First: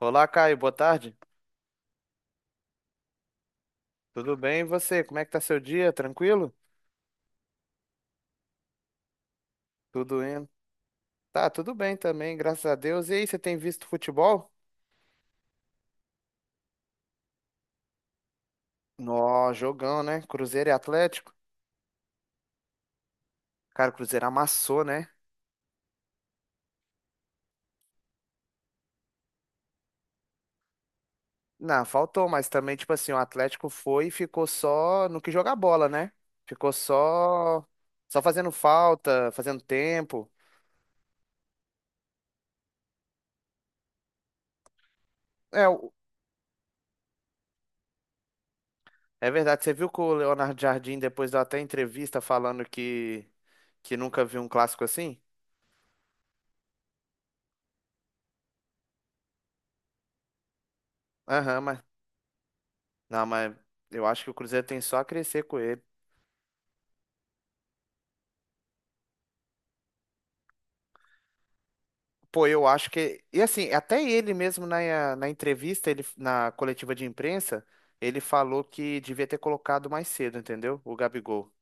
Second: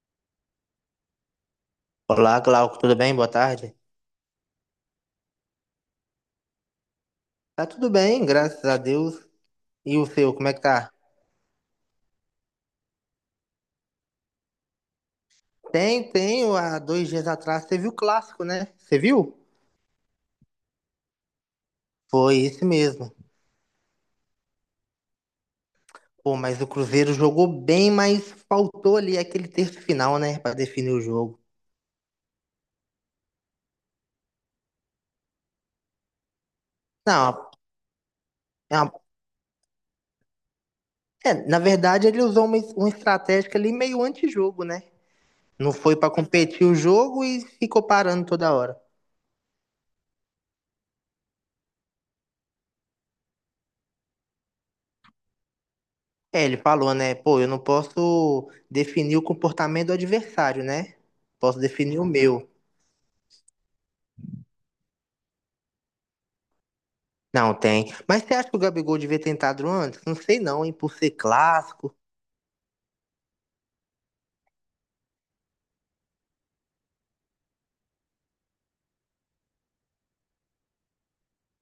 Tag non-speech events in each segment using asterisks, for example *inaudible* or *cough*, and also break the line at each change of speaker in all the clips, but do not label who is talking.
Olá, Caio, boa tarde.
Olá, Glauco, tudo bem? Boa tarde.
Tudo bem? E você? Como é que tá seu dia? Tranquilo?
Tá tudo bem, graças a Deus. E o
Tudo
seu,
indo?
como é que tá?
Tá, tudo bem também, graças a Deus. E aí, você tem visto futebol?
Tem, tem, há dois dias atrás você viu o clássico, né? Você viu?
Nó, jogão, né? Cruzeiro e Atlético.
Foi esse mesmo.
Cara, o Cruzeiro amassou, né?
Pô, mas o Cruzeiro jogou bem, mas faltou ali aquele terço final, né, pra definir o jogo.
Não, faltou, mas também, tipo assim, o Atlético foi e ficou só no que jogar bola, né? Ficou
Não,
só fazendo
é uma-
falta, fazendo tempo.
é, na verdade ele usou uma estratégia ali meio antijogo, né?
É,
Não
o-
foi pra competir o jogo e ficou parando toda hora.
é verdade, você viu que o Leonardo Jardim depois deu até entrevista falando que nunca viu um clássico assim?
É, ele falou, né? Pô, eu não posso definir o comportamento do adversário, né? Posso
Aham.
definir o meu.
Não, mas eu acho que o Cruzeiro tem só a crescer com ele.
Não tem. Mas você acha que o Gabigol devia ter entrado antes? Não sei não, hein? Por ser clássico.
Pô, eu acho que. E assim, até ele mesmo na entrevista, ele, na coletiva de imprensa, ele falou que devia ter colocado mais cedo, entendeu? O Gabigol.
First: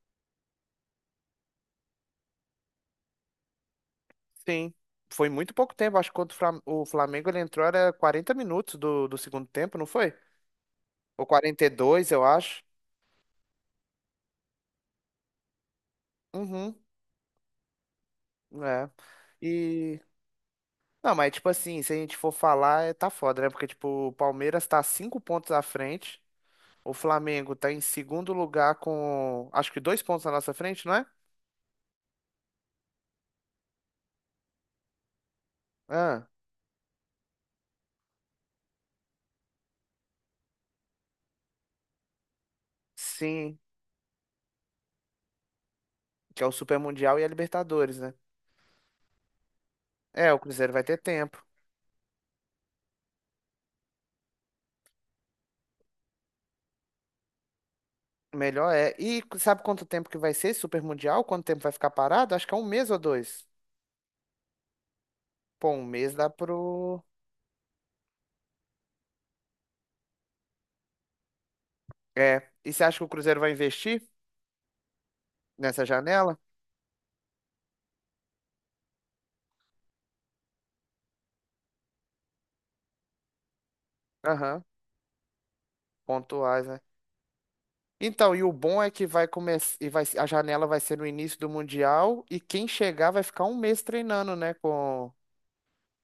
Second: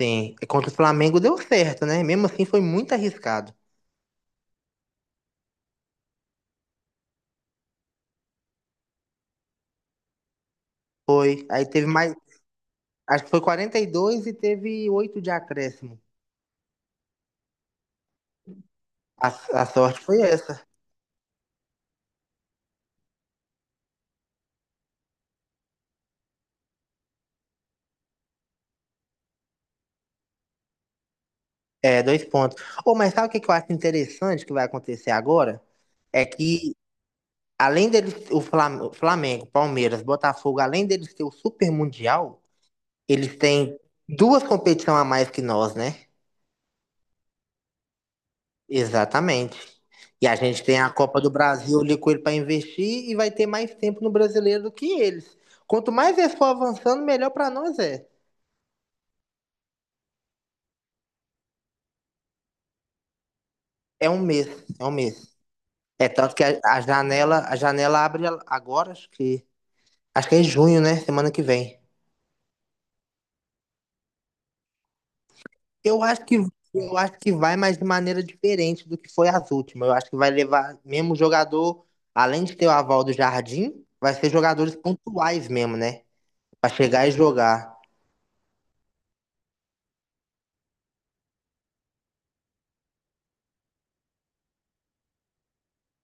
Sim. E contra o Flamengo deu certo, né? Mesmo assim foi muito arriscado.
Sim. Foi muito pouco tempo. Acho que quando o Flamengo ele entrou era 40 minutos do segundo tempo, não foi? Ou
Foi.
quarenta
Aí
e
teve
dois
mais.
eu acho.
Acho que foi quarenta e dois e teve 8 de acréscimo.
Uhum. É.
A, a
E.
sorte foi essa.
Não, mas tipo assim, se a gente for falar, tá foda, né? Porque, tipo, o Palmeiras tá cinco pontos à frente. O Flamengo tá em segundo lugar com, acho que dois pontos na nossa frente, não é?
É, dois pontos. Ô, mas sabe o que que eu acho interessante que vai acontecer agora? É
Ah,
que além deles, o Flamengo, Palmeiras, Botafogo, além deles ter o Super Mundial, eles
sim,
têm duas competições a mais que nós, né?
que é o Super Mundial e a Libertadores, né?
Exatamente. E
É,
a
o
gente
Cruzeiro
tem
vai
a
ter
Copa do
tempo.
Brasil ali com ele para investir e vai ter mais tempo no brasileiro do que eles. Quanto mais eles for avançando, melhor para nós é.
Melhor é. E sabe quanto tempo que vai ser esse Super Mundial? Quanto tempo vai ficar parado? Acho que é um mês ou dois.
É um mês, é um mês.
Pô, um
É
mês dá
tanto que a, a
pro.
janela, a janela abre agora, acho que é em junho, né? Semana que vem.
É. E você acha que o Cruzeiro vai investir nessa
Eu acho que
janela?
eu acho que vai, mas de maneira diferente do que foi as últimas. Eu acho que vai levar mesmo jogador, além de ter o aval do Jardim, vai ser
Aham,
jogadores pontuais mesmo, né?
pontuais,
Pra
né?
chegar e jogar.
Então, e o bom é que vai começar e vai a janela vai ser no início do mundial e quem chegar vai ficar um mês treinando, né, com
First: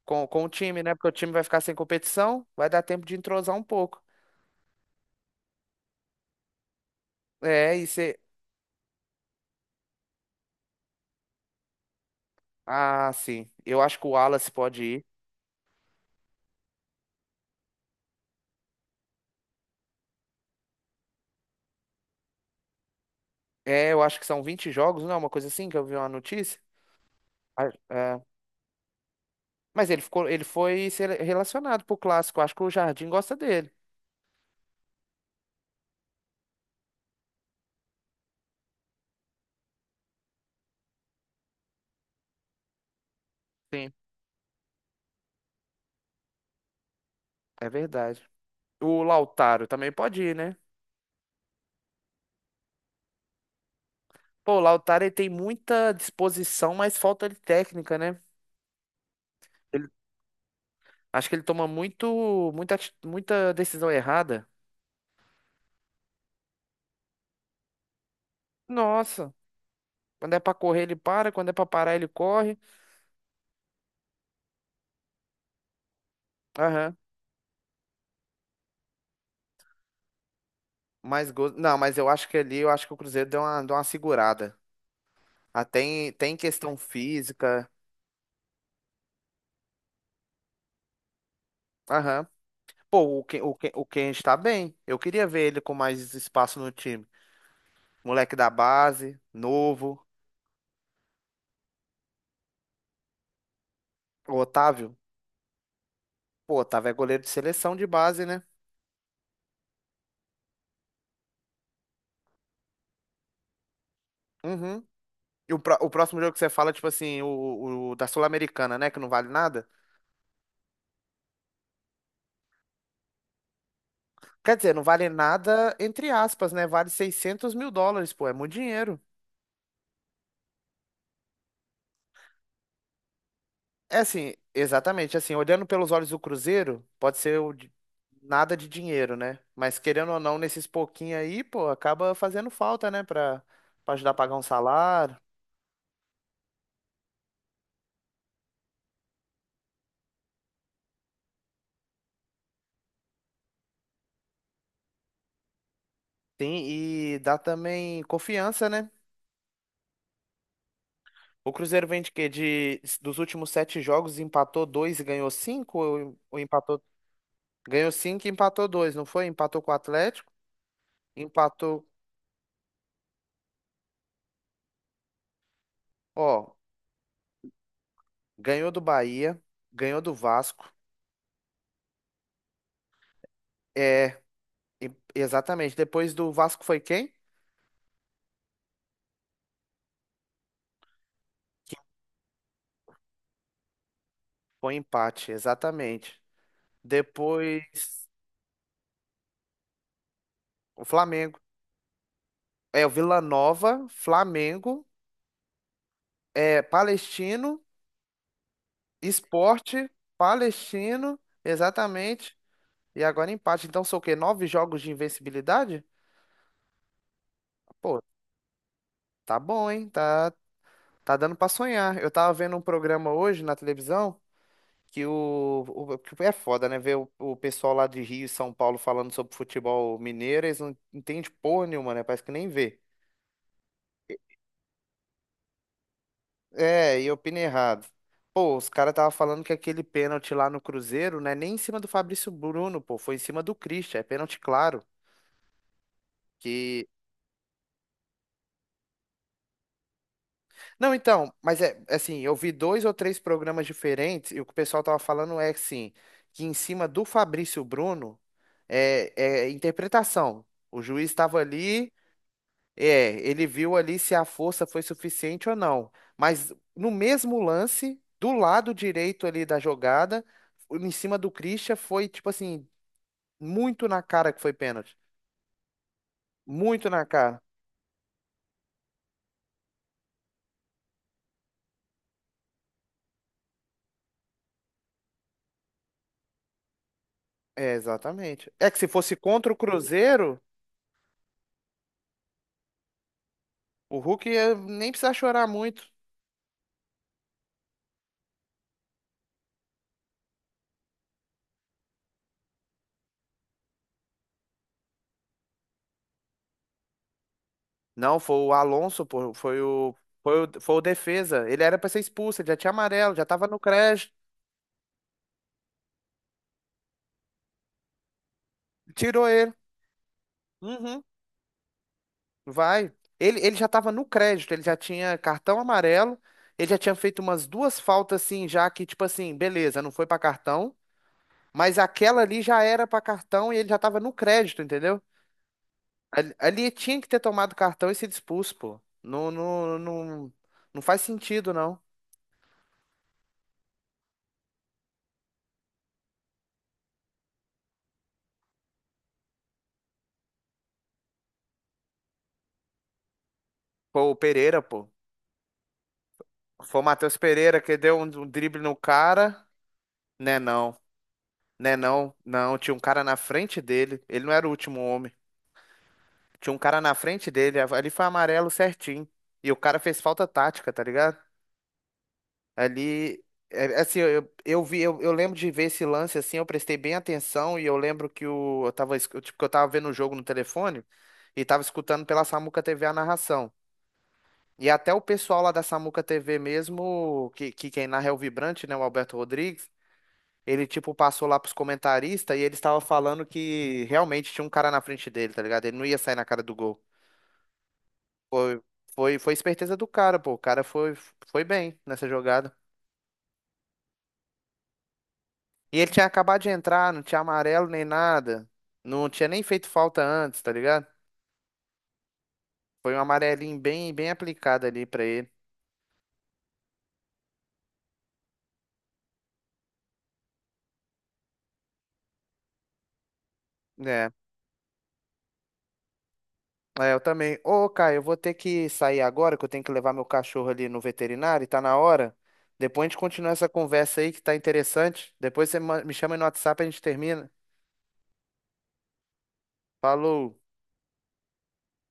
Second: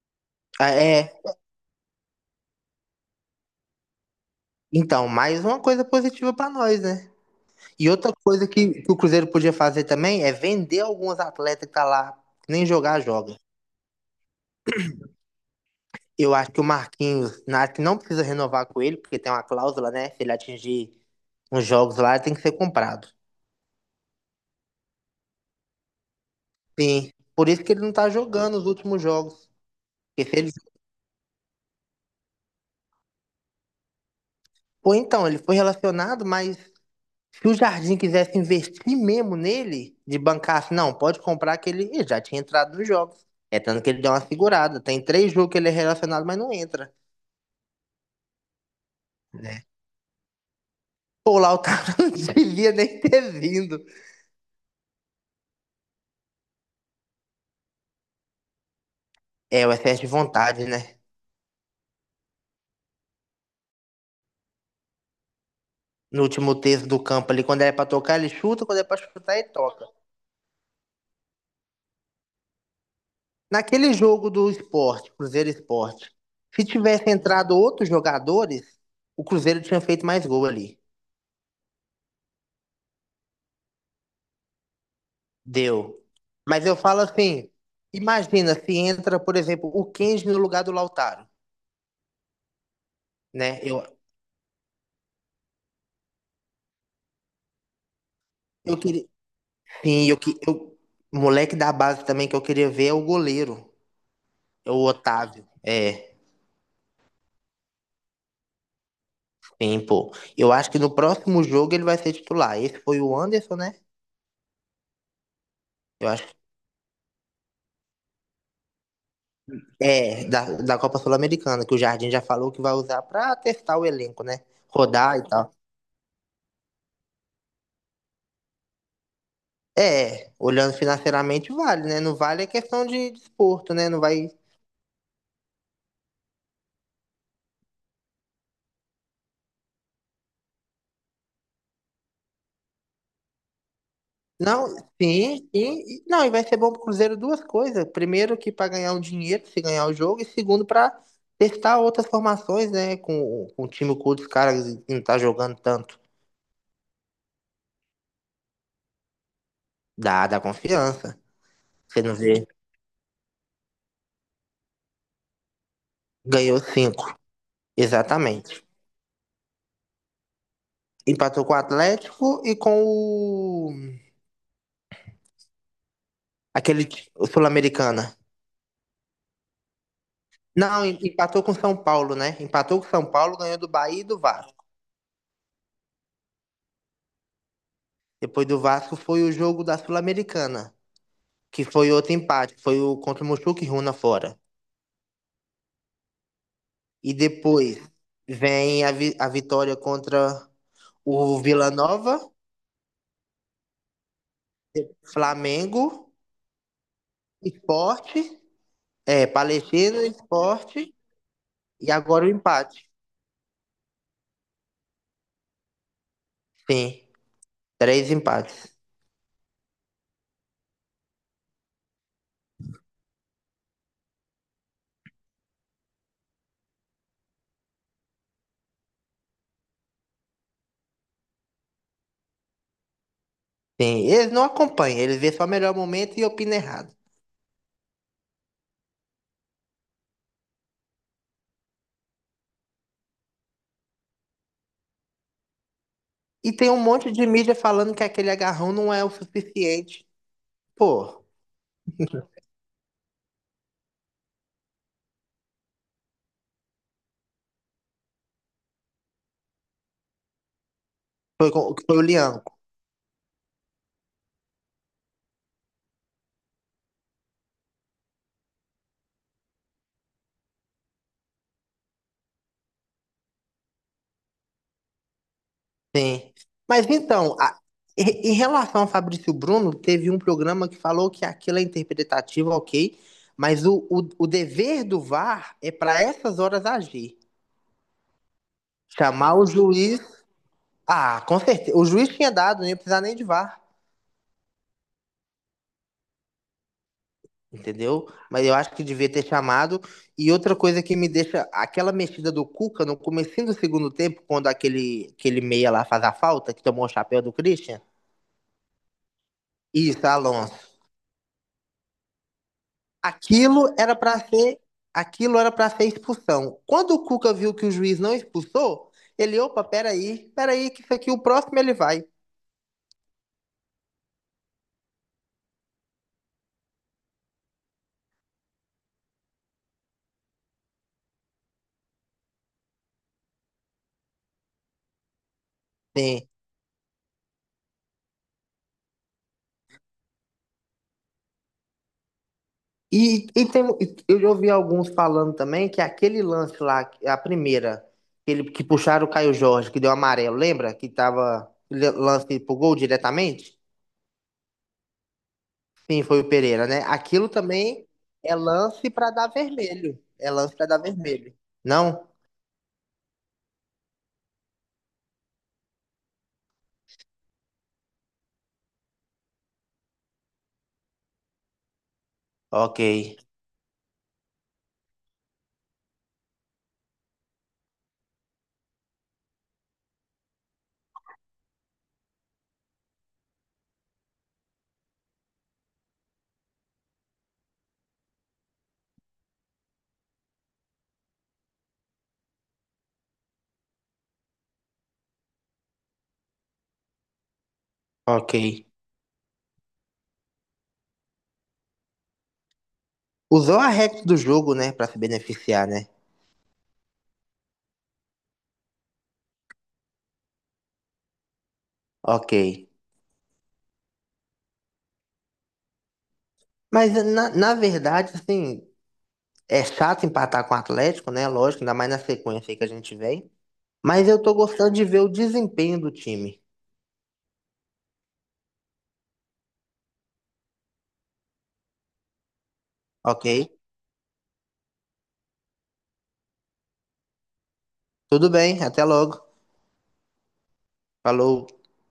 com, com o
Ah,
time, né? Porque
é,
o time vai ficar sem competição, vai dar tempo de entrosar um pouco.
então, mais uma coisa positiva pra nós, né?
É, e
E outra
você.
coisa que o Cruzeiro podia fazer também é vender alguns atletas que tá lá, que nem jogar,
Ah,
joga.
sim. Eu acho que o Wallace pode ir.
Eu acho que o Marquinhos, acho que não precisa renovar com ele, porque tem uma cláusula, né? Se ele atingir uns jogos lá, ele tem que ser comprado.
É, eu acho que são 20 jogos, não é uma coisa assim que eu vi uma notícia.
Sim. Por isso
Ah,
que ele não tá
é.
jogando os últimos jogos.
Mas ele ficou,
Porque se
ele
ele...
foi relacionado pro clássico. Acho que o Jardim gosta dele.
Pô, então, ele foi relacionado, mas se o Jardim quisesse investir mesmo nele, de bancar assim, não, pode comprar que ele Ih, já tinha entrado nos jogos. É tanto que
Sim,
ele deu uma segurada. Tem três jogos que ele é relacionado, mas não entra,
é verdade. O
né?
Lautaro também pode ir, né?
Pô, lá o Lautaro *laughs* não devia nem ter vindo.
Pô, o Lautaro ele tem muita disposição, mas falta de técnica, né?
É, o
Ele-
excesso de vontade, né?
acho que ele toma muita decisão errada.
No último terço do campo ali, quando é pra tocar, ele chuta, quando é pra
Nossa.
chutar, ele toca.
Quando é pra correr, ele para. Quando é pra parar, ele corre.
Naquele jogo do Sport, Cruzeiro e Sport, se
Aham.
tivesse entrado outros jogadores, o Cruzeiro tinha feito mais gol ali.
Mais gols. Não, mas eu acho que ali, eu acho que o Cruzeiro deu uma segurada. Ah,
Deu.
tem
Mas
questão
eu falo assim,
física.
imagina se entra, por exemplo, o Kenji no lugar do Lautaro,
Aham. Pô, o Ken, o
né?
Ken,
Eu,
o Ken está bem. Eu queria ver ele com mais espaço no time. Moleque da
eu queria,
base, novo.
sim, moleque da base também que eu queria ver é o goleiro,
O
é o
Otávio.
Otávio. É,
Pô, Otávio é goleiro de seleção de base, né?
sim, pô. Eu acho que no próximo jogo ele vai ser titular. Esse foi o Anderson, né?
Uhum. E o
Eu
próximo
acho
jogo que você fala, tipo assim, o da Sul-Americana, né? Que não vale nada.
é, da Copa Sul-Americana, que o Jardim já falou que vai usar pra testar o elenco, né?
Quer dizer, não vale
Rodar e tal.
nada, entre aspas, né? Vale US$ 600.000, pô. É muito dinheiro.
É, olhando financeiramente vale, né? Não vale é questão de desporto, né?
É
Não vai.
assim, exatamente, assim, olhando pelos olhos do Cruzeiro, pode ser nada de dinheiro, né? Mas querendo ou não, nesses pouquinhos aí, pô, acaba fazendo falta, né? Pra ajudar a pagar um
Não,
salário.
sim, sim. Não, e vai ser bom pro Cruzeiro duas coisas. Primeiro, que para ganhar um dinheiro, se ganhar o jogo, e segundo, para testar outras formações, né? Com o time com outros caras que não tá jogando tanto.
Sim, e dá também confiança, né?
Dá confiança.
O Cruzeiro vem
Você
de
não
quê?
vê?
Dos últimos sete jogos, empatou dois e ganhou cinco? Ou
Ganhou
empatou,
cinco.
ganhou cinco e
Exatamente.
empatou dois, não foi? Empatou com o Atlético,
Empatou com o
empatou,
Atlético e com o.
ó,
O Sul-Americana.
ganhou do Bahia, ganhou do Vasco.
Não, empatou com São Paulo, né? Empatou com São Paulo, ganhou do Bahia e do
É,
Vasco.
exatamente. Depois do Vasco foi quem?
Depois do Vasco foi o jogo da Sul-Americana, que foi outro empate, foi o contra o Mochuca Runa fora.
Foi um empate, exatamente.
E depois
Depois,
vem a vitória contra
o
o
Flamengo.
Vila Nova,
É, o Vila Nova, Flamengo,
Flamengo,
é, Palestino,
Sport, é,
Esporte,
Palestino, Sport
Palestino,
e agora o
exatamente.
empate.
E agora empate. Então são o quê? Nove jogos de invencibilidade?
Sim,
Pô,
três empates.
tá bom, hein? Tá, tá dando pra sonhar. Eu tava vendo um programa hoje na televisão que é foda, né? Ver o pessoal lá de Rio e São Paulo falando sobre futebol mineiro, eles não entendem porra nenhuma, né? Parece que nem vê.
Sim, eles não acompanham, eles vêem só o melhor momento e opinam errado.
É, e eu opinei errado. Pô, os caras tava falando que aquele pênalti lá no Cruzeiro, né, nem em cima do Fabrício Bruno, pô, foi em cima do Christian, é pênalti claro.
E tem um
Que...
monte de mídia falando que aquele agarrão não é o suficiente.
Não,
Pô,
então, mas é assim, eu vi dois ou três programas diferentes e o que o pessoal tava falando é assim, que em cima do Fabrício Bruno é, é interpretação. O juiz estava
foi,
ali.
foi o Lianco.
É, ele viu ali se a força foi suficiente ou não. Mas no mesmo lance, do lado direito ali da jogada, em cima do Christian, foi tipo assim, muito na cara que foi pênalti.
Sim. Mas
Muito na
então,
cara.
em relação ao Fabrício Bruno, teve um programa que falou que aquilo é interpretativo, ok, mas o dever do VAR é para essas horas agir.
É, exatamente. É que se fosse
Chamar o
contra o
juiz.
Cruzeiro,
Ah, com certeza. O juiz tinha dado, não ia precisar nem de VAR.
o Hulk ia nem precisar chorar muito.
entendeu? Mas eu acho que devia ter chamado. E outra coisa que me deixa, aquela mexida do Cuca no comecinho do segundo tempo, quando aquele meia lá faz a falta, que tomou o chapéu do Christian,
Não, foi o Alonso, pô, foi o,
isso,
foi
Alonso.
o, foi o defesa. Ele era pra ser expulso, ele já tinha amarelo, já tava no
Aquilo era
crédito.
pra ser, aquilo era para ser expulsão. Quando o Cuca viu que o juiz não expulsou,
Tirou
ele,
ele.
opa, peraí, peraí, que isso
Uhum.
aqui o próximo ele vai.
Vai. Ele já estava no crédito, ele já tinha cartão amarelo, ele já tinha feito umas duas faltas assim, já que, tipo assim, beleza, não foi para cartão, mas aquela ali já era para cartão e ele já estava no crédito, entendeu?
Sim.
Ali, ali tinha que ter tomado cartão e sido expulso, pô. Não, não, não, não faz sentido, não.
E tem, eu já ouvi alguns falando também que aquele lance lá, a primeira, que ele, que puxaram o Caio Jorge, que deu amarelo, lembra? Que tava lance pro gol diretamente?
Pô, o Pereira, pô.
Sim, foi o Pereira, né?
Foi o Matheus
Aquilo
Pereira que
também
deu um
é
drible no
lance pra dar
cara.
vermelho. É
Né,
lance pra
não.
dar vermelho.
Né,
Não?
não. Não, tinha um cara na frente dele. Ele não era o último homem. Tinha um cara na frente dele, ali foi amarelo certinho. E o cara fez falta tática, tá ligado?
Ok,
Ali, é, assim, eu, eu vi, eu lembro de ver esse lance assim, eu prestei bem atenção e eu lembro eu tava, tipo, que eu tava vendo o jogo no telefone e tava escutando pela Samuca TV a narração. E até o pessoal lá da Samuca TV mesmo, que quem narra é o Vibrante, né, o Alberto Rodrigues, ele, tipo, passou lá pros comentaristas e eles estavam falando que realmente tinha um cara na frente dele, tá ligado? Ele não ia sair na cara do gol.
ok.
Foi, foi esperteza do cara, pô. O cara foi, foi, bem nessa jogada.
Usou a regra do jogo, né, pra se beneficiar,
E
né?
ele tinha acabado de entrar, não tinha amarelo nem nada. Não tinha nem feito falta antes, tá ligado?
Ok.
Foi um amarelinho bem, bem aplicado ali pra ele.
Mas na verdade, assim, é chato empatar com o Atlético, né? Lógico, ainda mais na sequência aí que a gente vem. Mas
É,
eu tô gostando de ver o desempenho do time,
é, eu também. Ô, Caio, eu vou ter que sair agora, que eu tenho que levar meu cachorro ali no veterinário, e tá na hora. Depois a gente
ok?
continua essa conversa aí que tá interessante. Depois você me chama aí no WhatsApp e a gente termina.
Tudo bem, até logo.
Falou.
Falou.